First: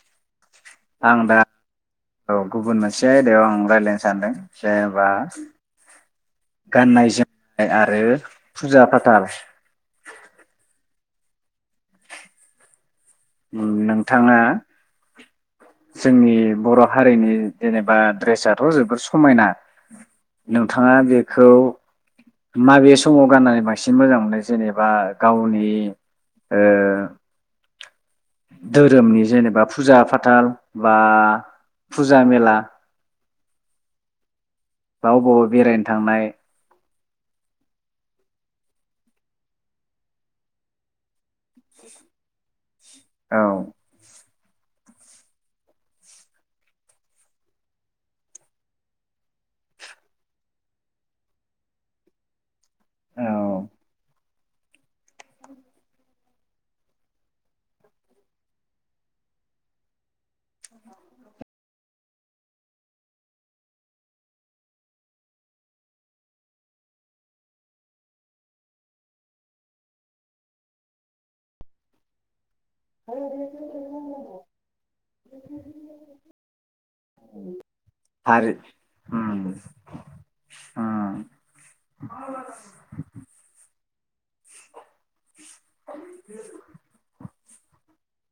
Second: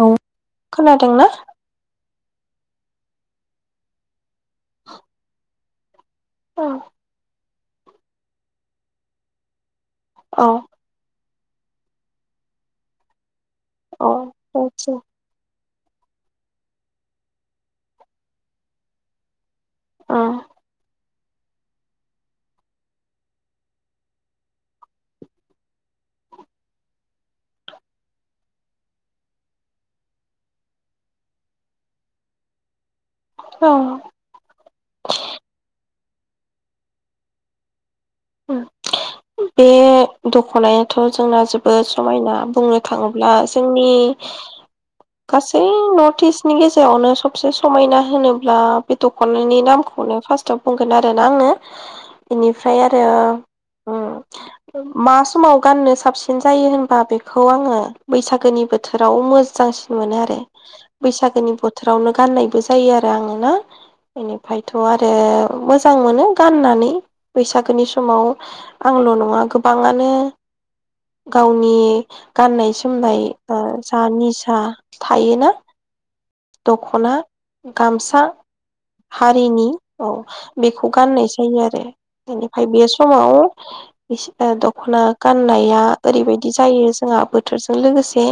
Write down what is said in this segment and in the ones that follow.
औ आं खोनादोंना दा औ गुबुन मोनसे आयदायाव आं रायज्लायनो सानदों जेनेबा औ गाननाय जोम आरो फुजा फाथाल औ अ नोंथाङा आतसा जोंनि बर' हारिनि जेनेबा ड्रेसाथ' जोबद समायना उम नोंथाङा बे खौ माबे समाव गाननानै बांसिन मोजां मोनो जेनेबा गावनि ओ धोरोमनि जेनेबा फुजा फाथाल बा फुजा मेला औ बा अबावबा बेरायनो थांनाय ओ बे दख'नायाथ' जोंना जोबोद समायना बुंनो थाङोब्ला औ जोंनि गासै नर्थ इस्टनि गेजेरावनो सबसे समायना होनोब्ला बे दख'नानि नामखौनो फार्स्टआव बुंगोन आरो ना आङो बेनि ओमफ्राय आरो औ ओम मा समाव गाननो साबसिन जायो होनबा बेखौ आङो बैसागोनि बोथोराव मोजांसिन मोनो आरो बैसागोनि बोथोर बोथोरावनो गाननायबो जायो आरो आङो ना बेनिफ्रायथ' आरो मोजां मोनो गाननानै बैसागोनि समाव आंल' नङा गोबाङानो गावनि गाननाय जोमनाय ओ जा निसा थायोना दख'ना गामसा हारि उम हारिनि औ बेखौ गाननाय उम जायो आरो बेनिफ्राय बे समाव दख'ना गाननाया ओरैबायदि जायो जोंहा बोथ जों लोगोसे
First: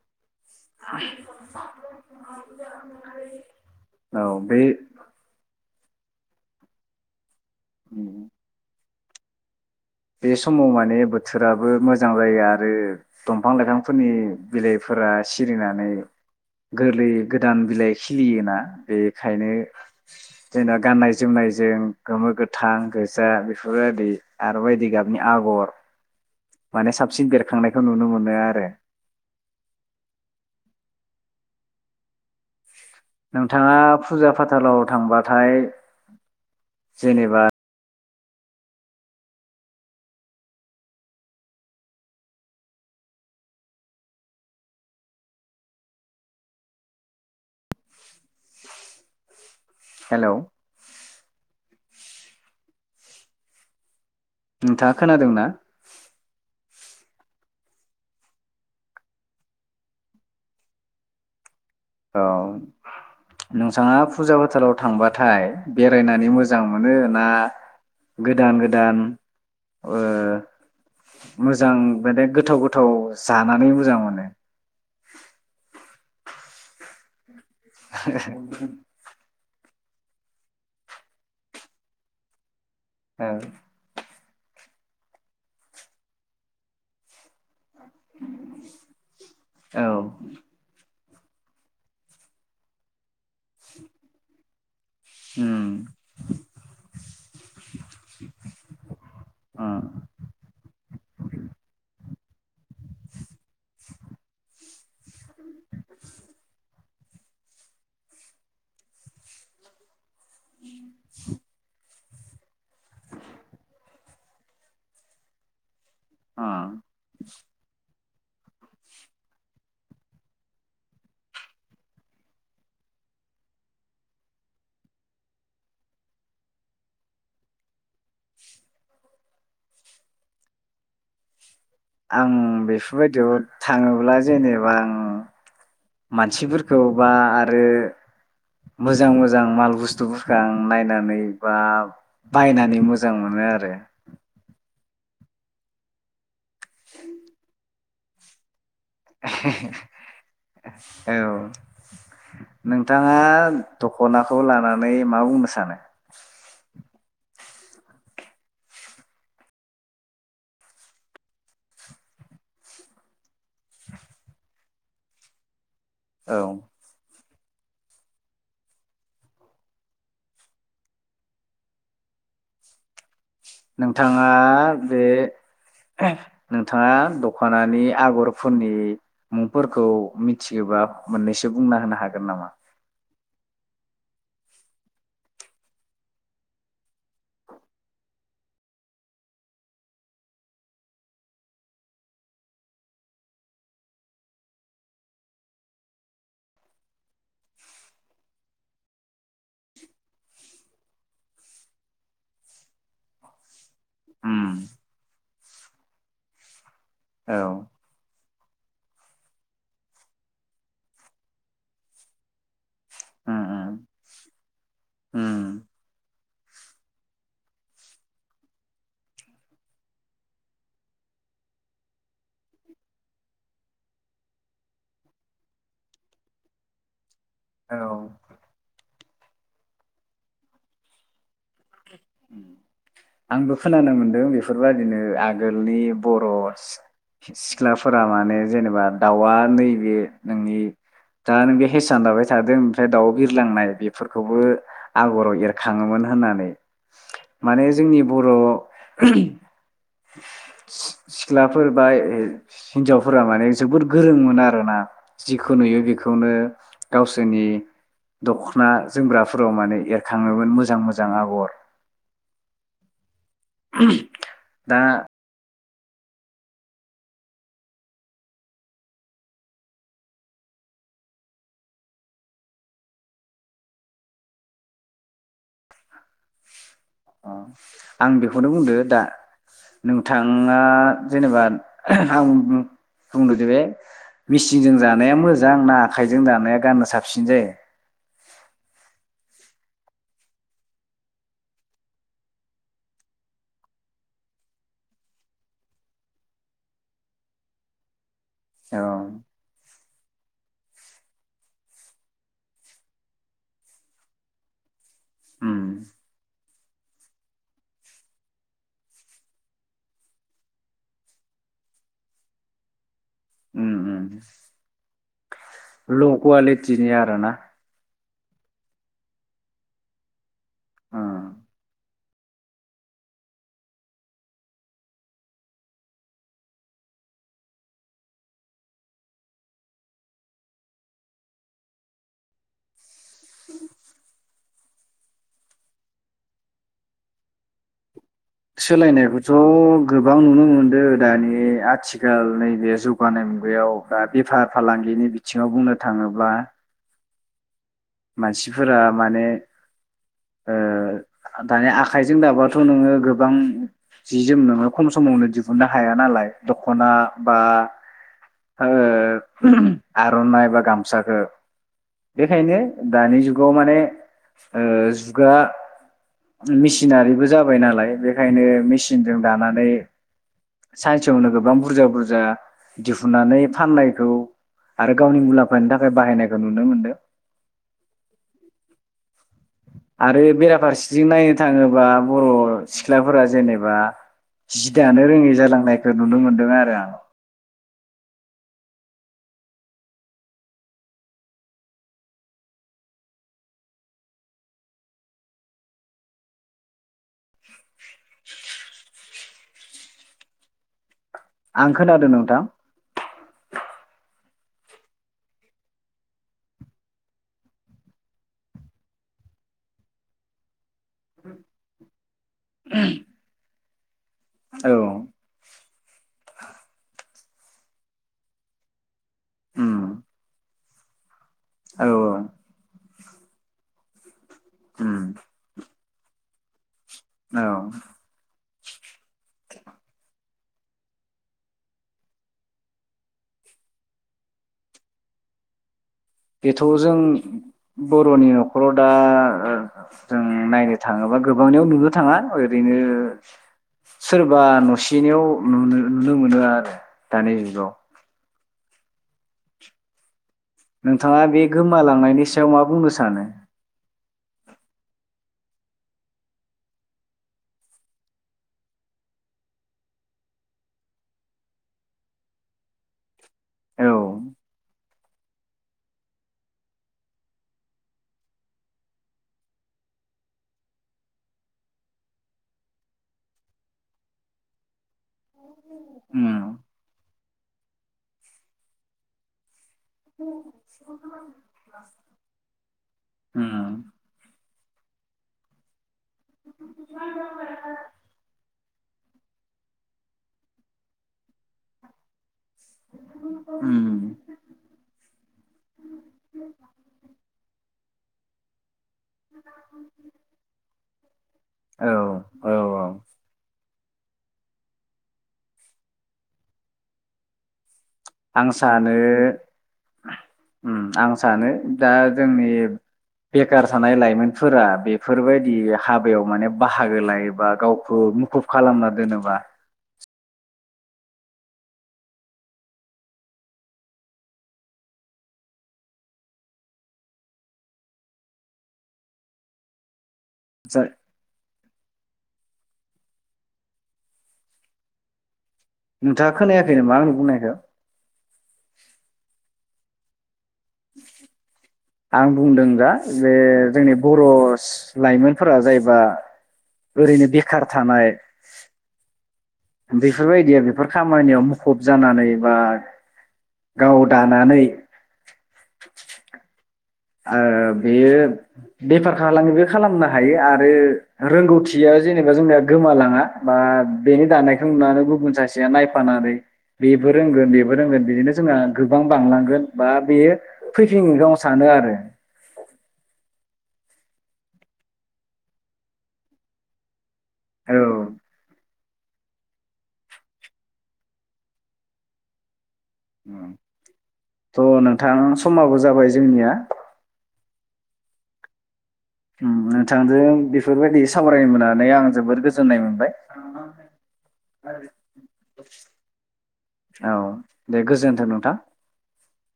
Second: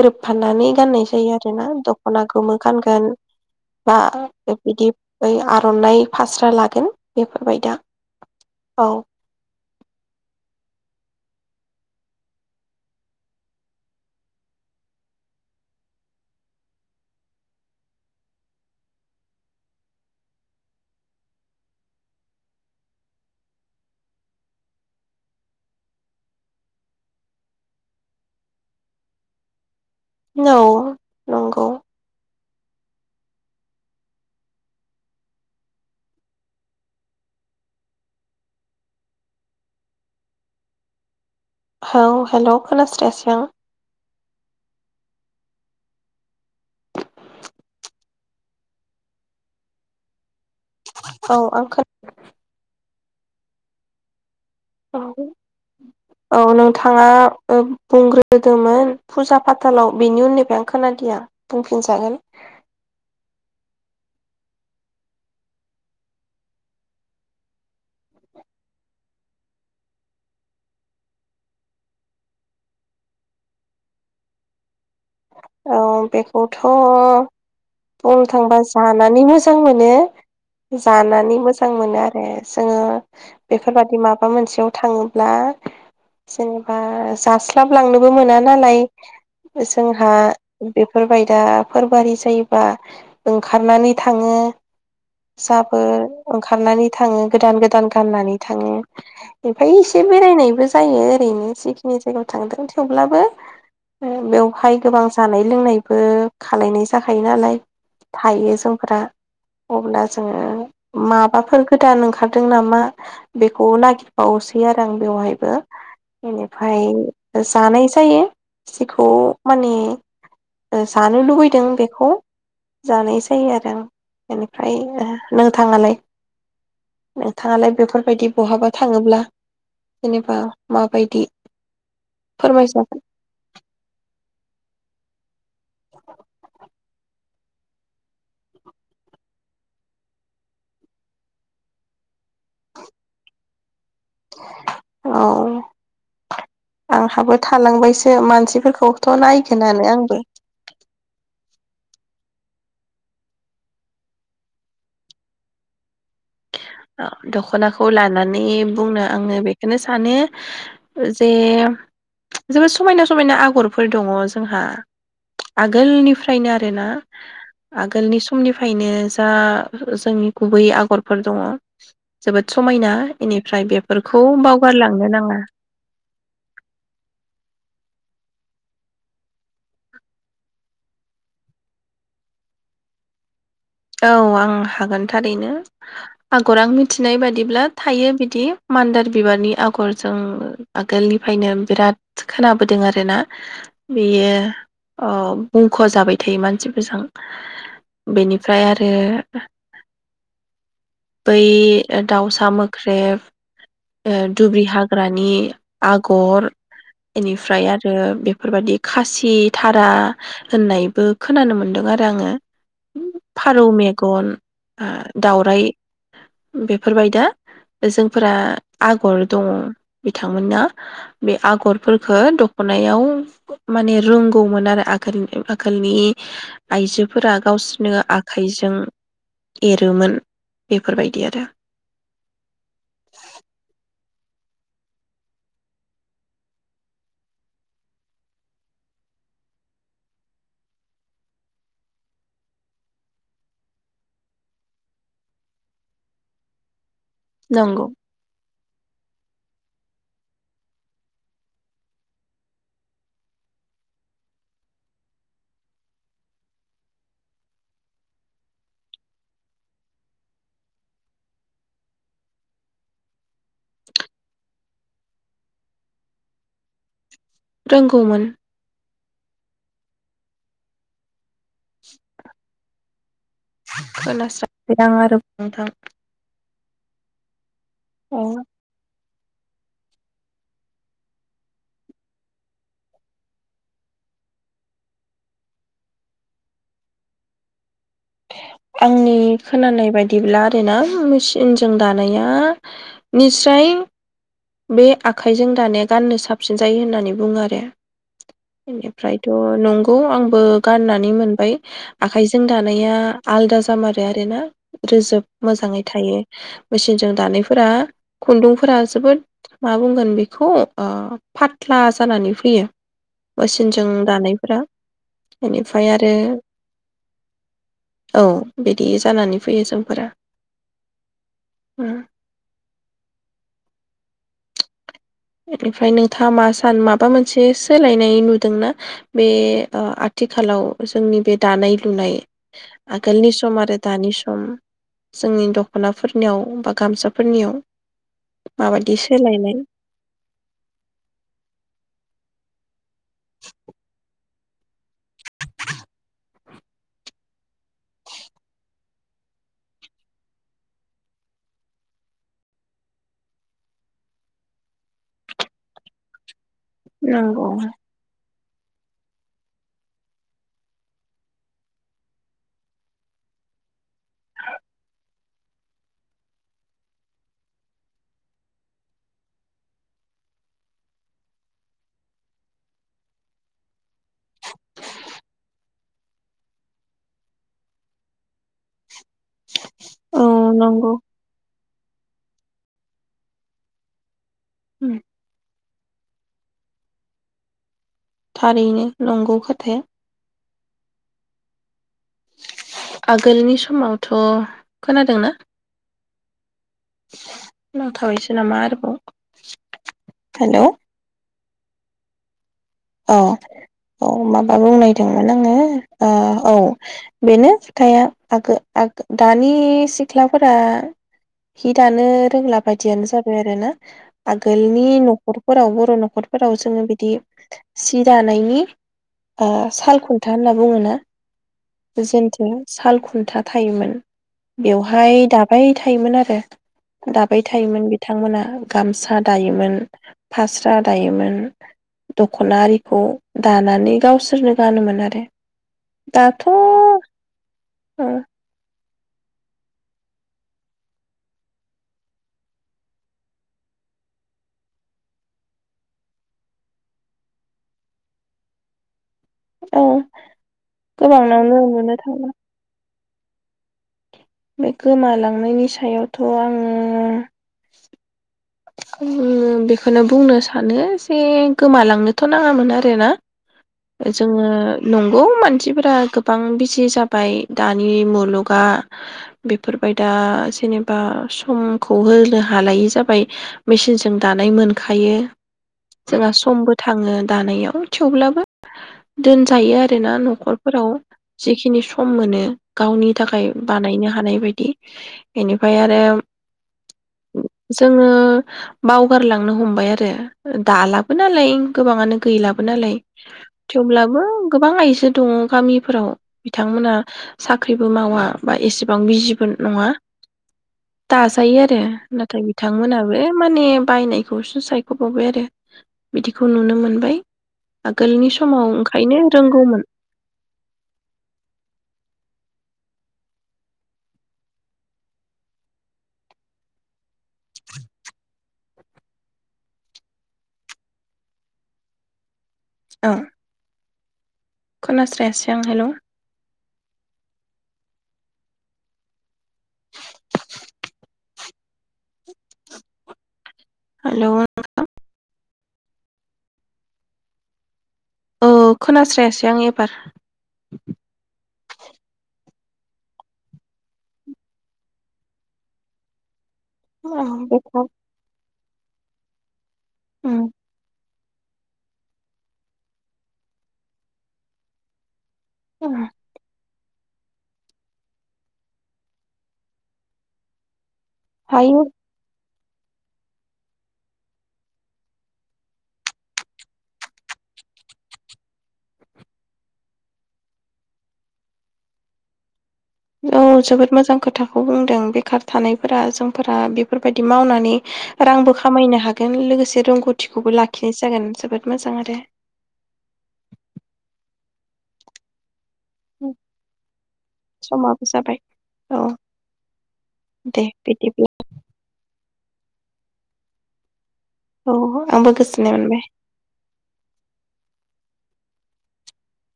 गोरोब फाननानै गाननाय जायो आरोना दख'ना गोमो गानगोन बा औ बे बिदि बा आर आर'नाय फास्रा लागोन फोरबाय दा औ बे समाव माने बोथोराबो मोजां जायो आरो दंफां लाइफांफोरनि बिलाइफोरा सिरिनानै गोरलै गोदान बिलाइ खिलियोना बेखायनो जेन' गाननाय जोमनायजों गोमो गोथां गोजा बेफोरबायदि आरो बेबायदि गाबनि आगर माने साबसिन बेरखांनायखौ नुनो मोनो आरो औ नंगौ नोंथाङा फुजा फाथालाव थांबाथाय जेनेबा औ हेल' खोनास्रायासै आं हेलौ औ आं खोना नोंथाङा खोनादों ना थाङा बुंग्रोदोंमोन फुजा फाथालाव बिनि उननिफ्राय आं खोनादिया बुंफिनजागोन औ नोंथाङा फुजा फाथालाव थांबाथाय बेरायनानै मोजां मोनो ना गोदान गोदान ओ मोजां माने गोथाव गोथाव जानानै मोजां मोनो औ बेखौथ' बुंनो थांबा जानानै मोजां मोजां मोनो जानानै मोजां मोनो आरो जोङो औ बेफोरबायदि माब माबा मोनसेयाव थाङोब्ला जेनेबा जा स्लाब लांनोबो मोना नालाय जोंहा बे बेफोरबाय दा फोर बारि जायोबा ओंखारनानै थाङो उम जाबोर ओंखारनानै थाङो गोदान गोदान गाननानै थाङो ओमफाय एसे उम बेरायनायबो जायो ओरैनो जिखिनि जायगायाव थांदों थेवब्लाबो बेयाव हाय गोबां जानाय लोंनायबो खालायनाय जाखायो नालाय थायो जोंफोरा अब्ला जोङो माबाफोर गोदान ओंखारदों नामा बेखौ नागिरबावसै आरो आं बेवहायबो बेनिफ्राय जानाय जायो जेखौ माने जानो लुबैदों बेखौ जानाय जायो आरो ओं बेनिफ्राय नोंथाङालाय नोंथाङालाय बेफोरबायदि बहाबा थाङोब्ला जेनेबा माबायदि आं फोरमायजागोन बेफोरबायदियाव थाङोब्ला जेनेबा आं मानसिफोरखौ बा आरो मोजां मोजां माल बुस्थुफोरखौ आं नायनानै बा बायनानै मोजां मोनो आरो। औ आंहाबो थालांबायसो मानसिफोरखौ थ नायगोनानो आंबो। औ नोंथाङा दख'नाखौ लानानै मा बुंनो सानो? दख'नाखौ लानानै बुंनो आङो बेखौनो सानो जे जोबोद समायना समायना आगरफोर दङ जोंहा। औ आगोलनिफ्रायनो आरोना। आगोलनि समनिफ्रायनो जा जोंनि गुबै आगरफोर दङ। जोबोद समायना। बेनिफ्राय बेफोरखौ नोंथाङा बावगारलांनो बे नाङा नोंथाङा दखनानि आगरफोरनि मुंफोरखौ मिथियोबा मोननैसो बुंना होनो हागोन नामा? औ आं हागोन थारैनो आगर आं मिथिनाय बादिब्ला थायो बिदि मान्दार बिबारनि आगरजों आगोलनिफ्रायनो बिराद खोनाबोदों आरोना बेयो अ बुंख' जाबाय थायो मानसिफोरजों बेनि फ्राय आरो बै दाउसा मोख्रेब ओ उम दुब्रि हाग्रानि आगर औ बेनिफ्राय उम आरो बे फोरबायाददि खासि थारा होननायबो खोनानो मोनदों आरो आङो। फारौ उम मेगन आ उम दावराइ बेफोरबायदा जोंफोरा आगर दङ बिथांमोना बे आगरफोरखौ दख'नायाव माने रोंगौमोन आरो आगोल आगोलनि आइजो फोरा औ गावसिनो आ जों एरोमोन बेफोरबायदि आरो। बेफोरबायदिनो आगोलनि बर' सि सिख्लाफोरा माने जेनेबा दाउआ नैबे नोंनि दा नों बे हिसान दाबबाय थादों ओमफ्राय दाउ बिरलांनाय बेफोरखौबो आगराव एरखाङोमोन होननानै। माने नंगौ जोंनि बर' सि-सि-सिख्लाफोर बा ए हिनजावफोरा माने जोबोद गोरोंमोन आरोना जिखौ नुयो बेखौनो गावसोरनि दखना जोमग्राफोराव माने एरखाङोमोन मोजां मोजां आगर। दा रोंगौमोन। [inaudible] खोनास्रां [unintelligible] आरो नोंथां। अ आं अ बेखौनो बुंदो दा नोंथांङा जेनेबा आं बुंदोदे बे मेसिजों जानाया मोजां ना आखाइजों दानाया गाननो साबसिन जायो। आंनि खोनानाय बायदिब्ला आरोना मेसिनजों दानाया निस्राय बे आखाइजों दानाया गाननो साबसिन जायो होननानै बुङो आरो। औ बेनिफ्रायथ नंगौ आंबो गाननानै मोनबाय आखाइजों दानाया आलदा जामारो आरोना रोजोब उम मोजाङै थायो मेसिनजों दानायफोरा खुन्दुंफोरा जोबोद मा बुंगोन बेखौ अ फाथ्ला जानानै फैयो। उम जों उम दानायफोरा बेनिफ्राय आरो ल' कुवालिटिनि आरोना औ बिदि जानानै फैयो जोंफोरा। उम बेनिफ्राय नोंथाङा मा सान माबा मोनसे सोलायनाय नुदोंना बे अ आथिखालाव जोंनि बे दानाय लुनाय आगोलनि सम आरो दानि सम जोंनि दख'नाफोरनियाव बा गामसाफोरनियाव माबायदि सोलायनायखौथ' गो सोलायनाय गोबां नुनो मोनदों दानि आथिखाल नैबे जौगानाय मुगायाव बा बेफार फालांगिनि बिथिङाव बुंनो थाङोब्ला मानसिफोरा माने ओ दानि आखाइजों दाबाथ' नोङो गोबां जि जोम नोङो खम समावनो दिहुननो हाया नालाय दख'ना बा नंगौ ओ आर'नाइ बा गामसाखौ बेखायनो दानि जुगाव माने अ जुगा मेसिनारिबो जाबाय नालाय बेखायनो मेसिनजों दानानै सानसेयावनो गोबां बुरजा बुरजा दिहुनानै फाननायखौ आरो गावनि मुलामफानि थाखाय बाहायनायखौ नुनो मोनदों [inaudible] औ आरो नंगौ बेराफारसेथिं नायनो थाङो बा बर' सिख्लाफोरा जेनेबा जि दानो रोङै जालांनाय खौ नुनो मोनदों आरो आं थारैनो नंगौ खोथाया आगोलनि समावथ' खोनादोंना नांथाबायसो नामा आरोबाव हेलौ आं खोनादों नोंथां औ औ माबा बुंनायदोंमोन आङो ओ औ बेनो खोथाया आगो दानि सिख्लाफोरा हि दानो रोंला बायदियानो जाबाय आरो ना औ आगोलनि न'खरफोरावबो बर' न'खरफोराव जोङो बिदि सि दानायनि आ उम साल खुनथा खुनथा होनना बुङो ना औ औ [unintelligible] खुनथा थायोमोन उम बेवहाय दाबाय थायोमोन आरो दाबाय औ थायोमोन बिथांमोना गामसा दायोमोन फास्रा दायोमोन दख'नाआरिखौ दानानै गावसोरनो गानोमोन आरो दाथ' औ बेथ' जों बर'नि न'खराव दा जों नायनो थाङोबा गोबांनियाव नुनो थाङा ओरैनो सोरबा नसेनियाव नुनो नुनो मोनो आरो दानि जुगाव औ नोंथाङा बे गोमालांनायनि सायाव मा बुंनो सानो सानो बे गोमालांनायनि सायावथ' आङो बेखौनो बुंनो सानो जे गोमालांनोथ' नाङामोन आरो ना औ जोङो नंगौ मानसिफोरा गोबां बिजि जाबाय दानि मुलुगा बेफोरबाय दा जेनेबा समखौ होनो हालायि जाबाय मेचिनजों दानाय मोनखायो जोंहा उम समबो थाङो दानायाव थेवब्लाबो दोनजायो आरो आरोना न'खरफोराव जिखिनि सम मोनो गावनि थाखाय उम बानायनो हानाय बायदि बेनिफ्राय आरो जोङो [unintelligible] बावगारलांनो हमबाय आरो दालाबो नालाय गोबाङानो गैलाबो नालाय उम थेवब्लाबो गोबां आइजो दङ गामिफोराव बिथांमोना साख्रिबो मावा बा एसे गोबां बिजिबो नङा दाजायो आरो औ नाथाय औ औ बिथांमोनाबो माने बायनायखौसो सायख'बावबाय आरो बिदिखौ नुनो मोनबाय आगोलनि आं समाव सानो ओंखायनो रोंगौमोन ओ आं सानो दा जोंनि बेखार थानाय लाइमोनफोरा बेफोरबायदि हाबायाव माने बाहागो लायो बा गावखौ मुखुब खालामना दोनोबा ओं खोनास्रायासां आं हेल' जाय हेलौ [unintelligible] नोंथाङा खोनायाखै नामा आंनि बुंनायखौ औ खोनास्रायासै आं एबार आं बुंदों जा जे जोंनि बर' लाइमोनफोरा जायबा ओरैनो बेखार थानाय बेफोरबायदिया बेफोर खाम खामानियाव मुखुब जानानै बा गाव दानानै ओं बेयो बेफार फलाांगिबो खालामनो हायो आरो हायो रोंगौथिया जेनेबा जोंना गोमालाङा बा बेनि दानायखौ नुनानै गुबुन सासेया नायफानानै बेबो रोंगोन बेबो रोंगोन बिदिनो जोंहा गोबां बांलांगोन बा बेयो फैफिनोनखौ आं सानो आरो औ जोबोद मोजां खोथाखौ बुंदों बेखार थानायफोरा जोंफोरा बेफोर बादि मावनानै औ रांबो खामायनो हायो हागोन लोगोसे रोंगौथिखौबो लाखिनाय जागोन जोबोद मोजां आरो थ' नोंथां समाबो जाबा जाबाय जोंनिया समाबो जाबाय औ नोंथांजों दे बेफोरबायदि बिदिब्ला सावरायनो मोननानै आं जोबोद गोजोन जानाय मोनबाय औ आंबो गोजोननाय मोनबाय जागोन नोंथां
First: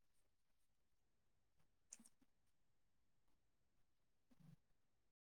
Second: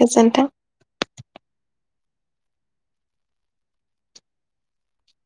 गोजोनथों